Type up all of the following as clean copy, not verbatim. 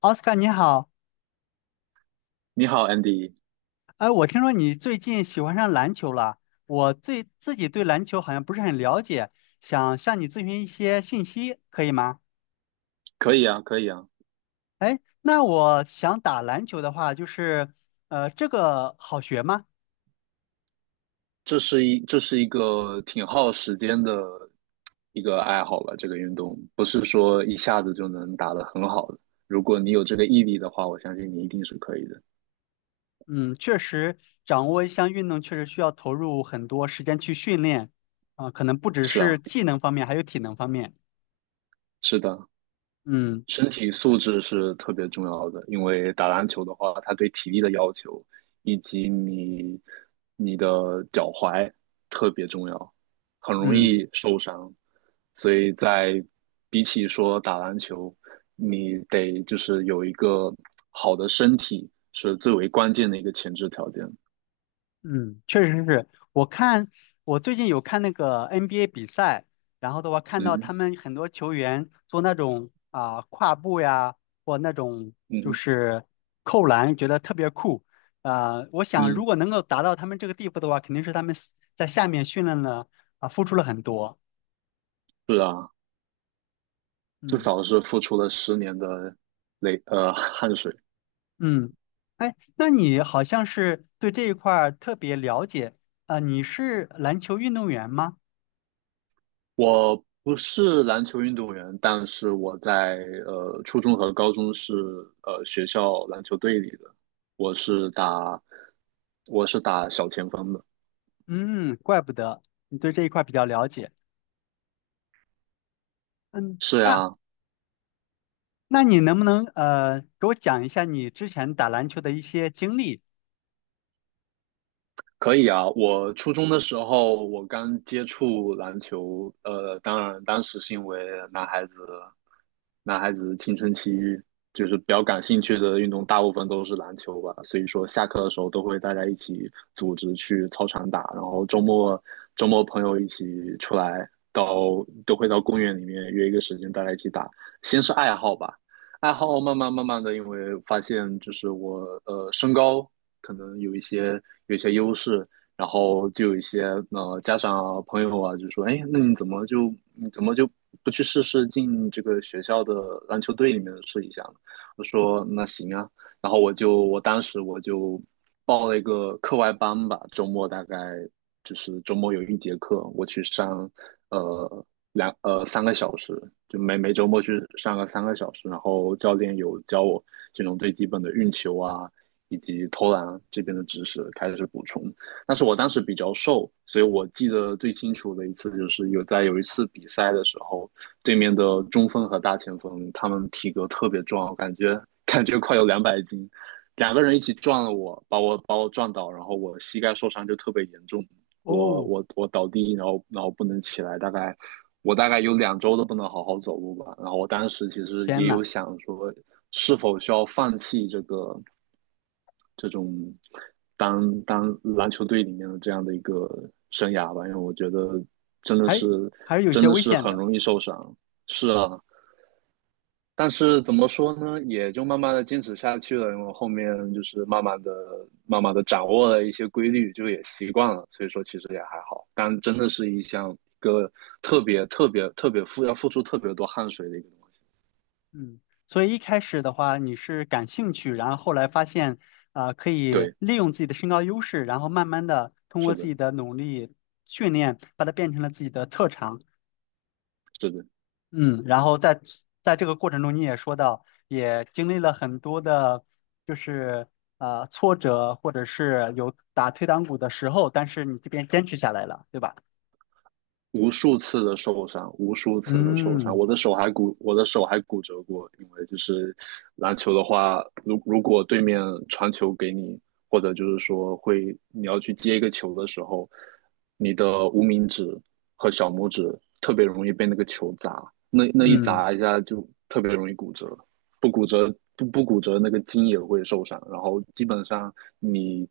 奥斯卡你好，你好，Andy，哎，我听说你最近喜欢上篮球了。我自己对篮球好像不是很了解，想向你咨询一些信息，可以吗？可以啊，可以啊，哎，那我想打篮球的话，这个好学吗？这是一个挺耗时间的一个爱好吧，这个运动不是说一下子就能打得很好的。如果你有这个毅力的话，我相信你一定是可以的。嗯，确实，掌握一项运动确实需要投入很多时间去训练，可能不只是是啊，技能方面，还有体能方面。是的，嗯。身体素质是特别重要的，因为打篮球的话，它对体力的要求以及你的脚踝特别重要，很容嗯，易受伤。所以比起说打篮球，你得就是有一个好的身体是最为关键的一个前置条件。嗯，确实是。我看我最近有看那个 NBA 比赛，然后的话看到嗯他们很多球员做那种跨步呀，或那种就嗯是扣篮，觉得特别酷。我想如嗯，果能够达到他们这个地步的话，肯定是他们在下面训练了，付出了很多。是啊，至嗯少是付出了10年的汗水。嗯。哎，那你好像是对这一块儿特别了解，你是篮球运动员吗？我不是篮球运动员，但是我在初中和高中是学校篮球队里的，我是打我是打小前锋的。嗯，怪不得你对这一块儿比较了解。嗯，是那呀，那你能不能给我讲一下你之前打篮球的一些经历？可以啊，我初中的时候我刚接触篮球，当然当时是因为男孩子，男孩子青春期就是比较感兴趣的运动，大部分都是篮球吧，所以说下课的时候都会大家一起组织去操场打，然后周末朋友一起出来到都会到公园里面约一个时间大家一起打，先是爱好吧。爱好慢慢的，因为发现就是我身高可能有一些优势，然后就有一些家长啊、朋友啊，就说，哎，那你怎么就不去试试进这个学校的篮球队里面试一下呢？我说那行啊，然后我当时我就报了一个课外班吧，周末大概就是周末有一节课，我去上呃两呃三个小时，就每周末去上个三个小时，然后教练有教我这种最基本的运球啊，以及投篮这边的知识开始补充。但是我当时比较瘦，所以我记得最清楚的一次就是有一次比赛的时候，对面的中锋和大前锋他们体格特别壮，我感觉快有200斤，两个人一起撞了我，把我撞倒，然后我膝盖受伤就特别严重，我哦，我我倒地，然后不能起来，大概。我大概有2周都不能好好走路吧，然后我当时其实天也呐，有想说，是否需要放弃这种当当篮球队里面的这样的一个生涯吧，因为我觉得真的是还还是有真些的危是险很的。容易受伤。是啊，但是怎么说呢，也就慢慢的坚持下去了，因为后面就是慢慢的掌握了一些规律，就也习惯了，所以说其实也还好。但真的是一个特别特别特别要付出特别多汗水的一个东西。嗯，所以一开始的话你是感兴趣，然后后来发现可以对，利用自己的身高优势，然后慢慢的通过是自的，己的努力训练，把它变成了自己的特长。是的。嗯，然后在这个过程中，你也说到，也经历了很多的，就是挫折，或者是有打退堂鼓的时候，但是你这边坚持下来了，对吧？无数次的受伤，无数次的受伤，嗯。我的手还骨折过。因为就是篮球的话，如果对面传球给你，或者就是说你要去接一个球的时候，你的无名指和小拇指特别容易被那个球砸，那一嗯砸一下就特别容易骨折，不骨折，那个筋也会受伤，然后基本上你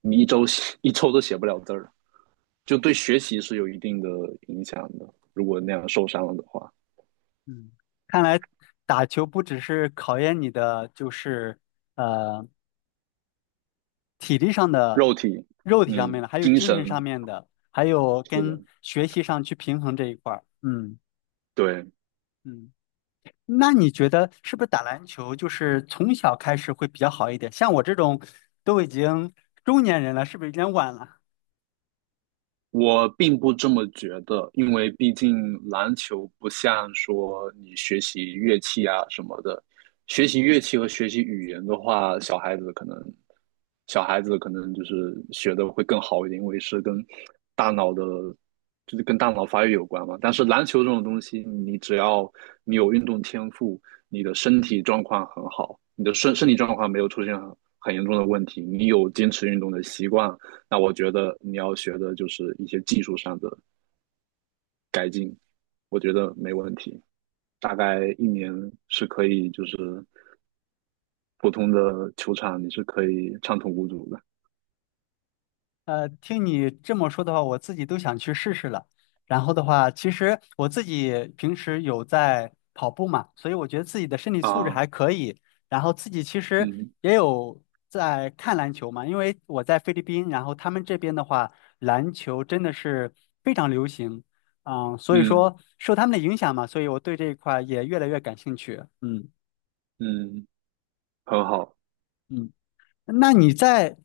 你一周都写不了字儿。就对学习是有一定的影响的。如果那样受伤了的话，嗯，看来打球不只是考验你的，呃体力上的、肉体，肉体上面嗯，的，还有精精神，神上面的，还有是的，跟学习上去平衡这一块儿。嗯对。嗯。那你觉得是不是打篮球就是从小开始会比较好一点？像我这种都已经中年人了，是不是有点晚了？我并不这么觉得，因为毕竟篮球不像说你学习乐器啊什么的，学习乐器和学习语言的话，小孩子可能就是学的会更好一点，因为是跟大脑的，就是跟大脑发育有关嘛。但是篮球这种东西，你只要你有运动天赋，你的身体状况很好，你的身体状况没有出现很严重的问题，你有坚持运动的习惯，那我觉得你要学的就是一些技术上的改进，我觉得没问题。大概1年是可以，就是普通的球场你是可以畅通无阻的呃，听你这么说的话，我自己都想去试试了。然后的话，其实我自己平时有在跑步嘛，所以我觉得自己的身体素质啊。还可以。然后自己其实嗯也有在看篮球嘛，因为我在菲律宾，然后他们这边的话，篮球真的是非常流行，嗯，所以嗯说受他们的影响嘛，所以我对这一块儿也越来越感兴趣。嗯嗯，很好。嗯。那你在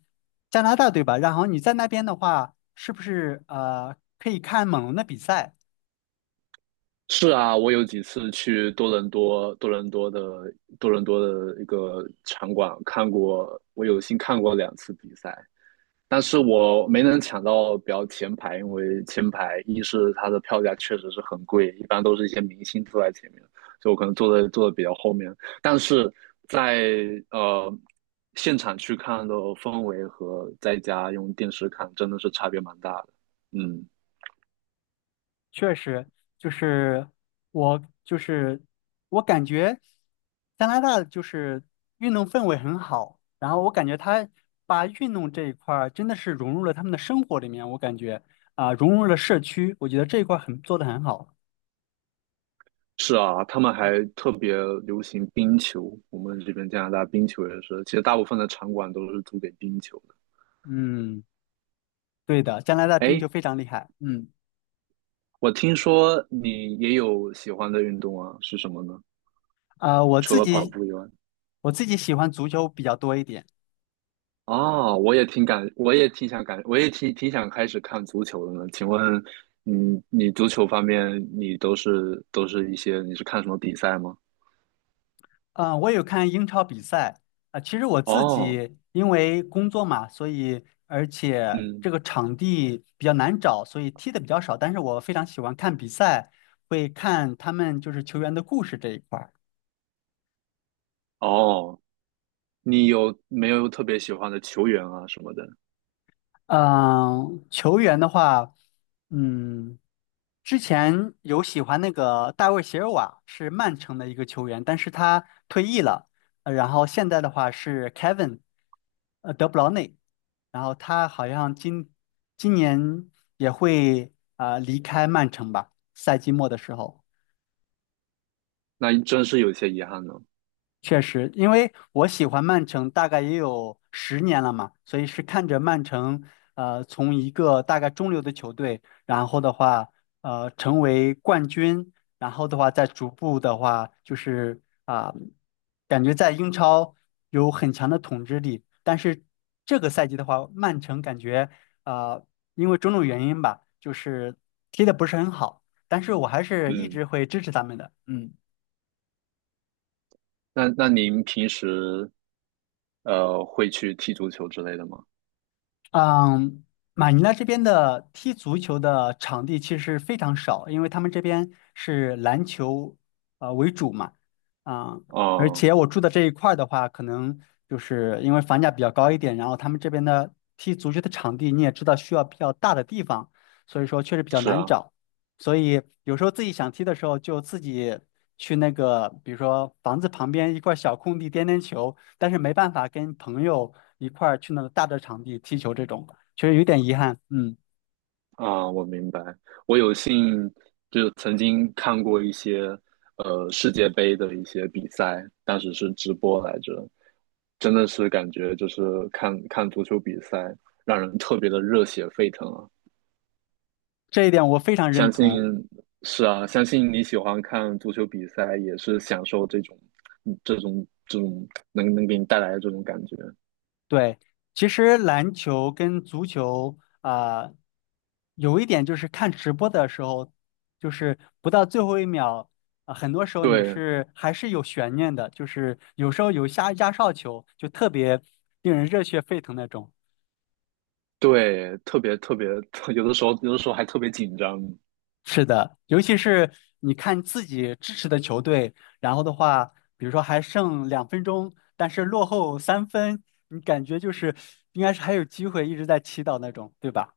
加拿大对吧？然后你在那边的话，是不是可以看猛龙的比赛？是啊，我有几次去多伦多，多伦多的一个场馆看过，我有幸看过2次比赛。但是我没能抢到比较前排，因为前排一是它的票价确实是很贵，一般都是一些明星坐在前面，就我可能坐的比较后面。但是在呃现场去看的氛围和在家用电视看真的是差别蛮大的。嗯，确实，就是我就是我感觉加拿大就是运动氛围很好，然后我感觉他把运动这一块儿真的是融入了他们的生活里面，我感觉融入了社区，我觉得这一块儿很做的很好。是啊，他们还特别流行冰球，我们这边加拿大冰球也是，其实大部分的场馆都是租给冰球的。嗯，对的，加拿大冰哎，球非常厉害。嗯，我听说你也有喜欢的运动啊，是什么呢？啊、我除自了跑己步以外，我自己喜欢足球比较多一点。哦，我也挺感，我也挺想感，我也挺挺想开始看足球的呢。请问你足球方面，你都是都是一些，你是看什么比赛吗？嗯，我有看英超比赛啊，其实我自哦，己因为工作嘛，所以而且嗯，这个场地比较难找，所以踢的比较少。但是我非常喜欢看比赛，会看他们就是球员的故事这一块儿。哦，你有没有特别喜欢的球员啊什么的？嗯，球员的话，嗯。之前有喜欢那个大卫席尔瓦，是曼城的一个球员，但是他退役了。然后现在的话是 Kevin，呃，德布劳内，然后他好像今年也会离开曼城吧，赛季末的时候。那真是有些遗憾呢。确实，因为我喜欢曼城大概也有10年了嘛，所以是看着曼城，呃，从一个大概中流的球队，然后的话，呃，成为冠军，然后的话再逐步的话，感觉在英超有很强的统治力。但是这个赛季的话，曼城感觉啊、因为种种原因吧，就是踢的不是很好，但是我还是一嗯，直会支持他们的，嗯。那您平时会去踢足球之类的吗？嗯，马尼拉这边的踢足球的场地其实非常少，因为他们这边是篮球为主嘛，啊、而哦，且我住的这一块儿的话，可能就是因为房价比较高一点，然后他们这边的踢足球的场地你也知道需要比较大的地方，所以说确实比较是难啊。找，所以有时候自己想踢的时候就自己去那个，比如说房子旁边一块小空地颠颠球，但是没办法跟朋友一块儿去那个大的场地踢球，这种确实有点遗憾。嗯，啊，我明白。我有幸就曾经看过一些世界杯的一些比赛，当时是直播来着，真的是感觉就是看看足球比赛，让人特别的热血沸腾啊！这一点我非常认相信同。是啊，相信你喜欢看足球比赛，也是享受这种嗯这种这种能给你带来的这种感觉。对，其实篮球跟足球有一点就是看直播的时候，就是不到最后一秒。啊，很多时候你对是还是有悬念的，就是有时候有下压哨球，就特别令人热血沸腾那种。对，特别特别，有的时候还特别紧张。是的，尤其是你看自己支持的球队，然后的话，比如说还剩2分钟，但是落后3分，你感觉就是应该是还有机会，一直在祈祷那种，对吧？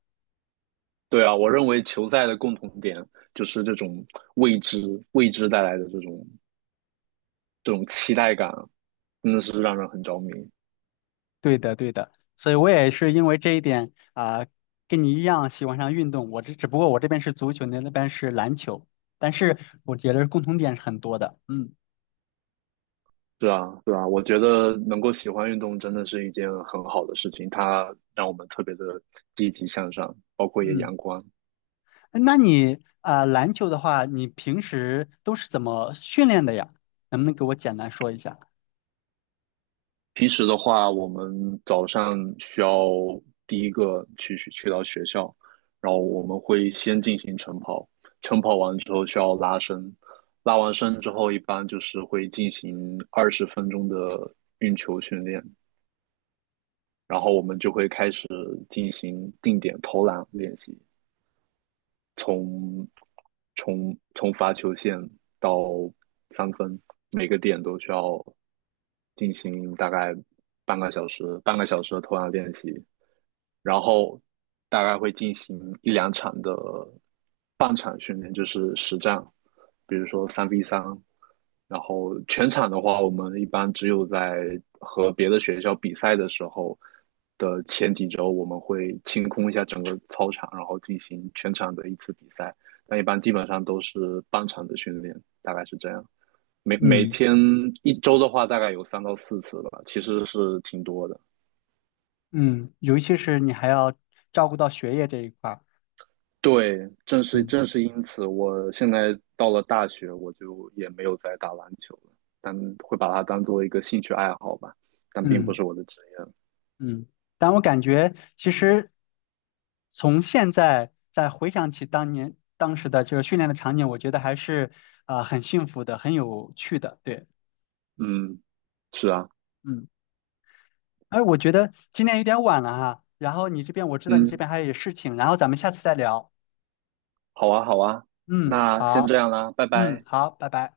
对啊，我认为球赛的共同点就是这种未知、未知带来的这种期待感，真的是让人很着迷。对的，对的。所以我也是因为这一点啊，跟你一样喜欢上运动。我这只不过我这边是足球，你那边是篮球，但是我觉得共同点是很多的。嗯，是啊，对啊，我觉得能够喜欢运动真的是一件很好的事情，它让我们特别的积极向上，包括也嗯，阳光。那你啊，篮球的话，你平时都是怎么训练的呀？能不能给我简单说一下？平时的话，我们早上需要第一个去到学校，然后我们会先进行晨跑，晨跑完之后需要拉伸，拉完伸之后一般就是会进行20分钟的，然后我们就会开始进行定点投篮练习，从从罚球线到三分，每个点都需要进行大概半个小时的投篮练习，然后大概会进行一两场的半场训练，就是实战，比如说3v3。然后全场的话，我们一般只有在和别的学校比赛的时候的前几周，我们会清空一下整个操场，然后进行全场的一次比赛。但一般基本上都是半场的训练，大概是这样。每每嗯，天一周的话，大概有3到4次吧，其实是挺多的。嗯，尤其是你还要照顾到学业这一块儿，对，正是嗯正是因此，我现在到了大学，我就也没有再打篮球了，但会把它当做一个兴趣爱好吧，但并不嗯是我的职业。嗯。但我感觉，其实从现在再回想起当时的这个训练的场景，我觉得还是很幸福的，很有趣的。对，嗯，是啊，嗯。哎，我觉得今天有点晚了哈，然后你这边我知道你这嗯，边还有事情，然后咱们下次再聊。好啊，好啊，嗯，那先这好，样啦，拜嗯，拜。好，拜拜。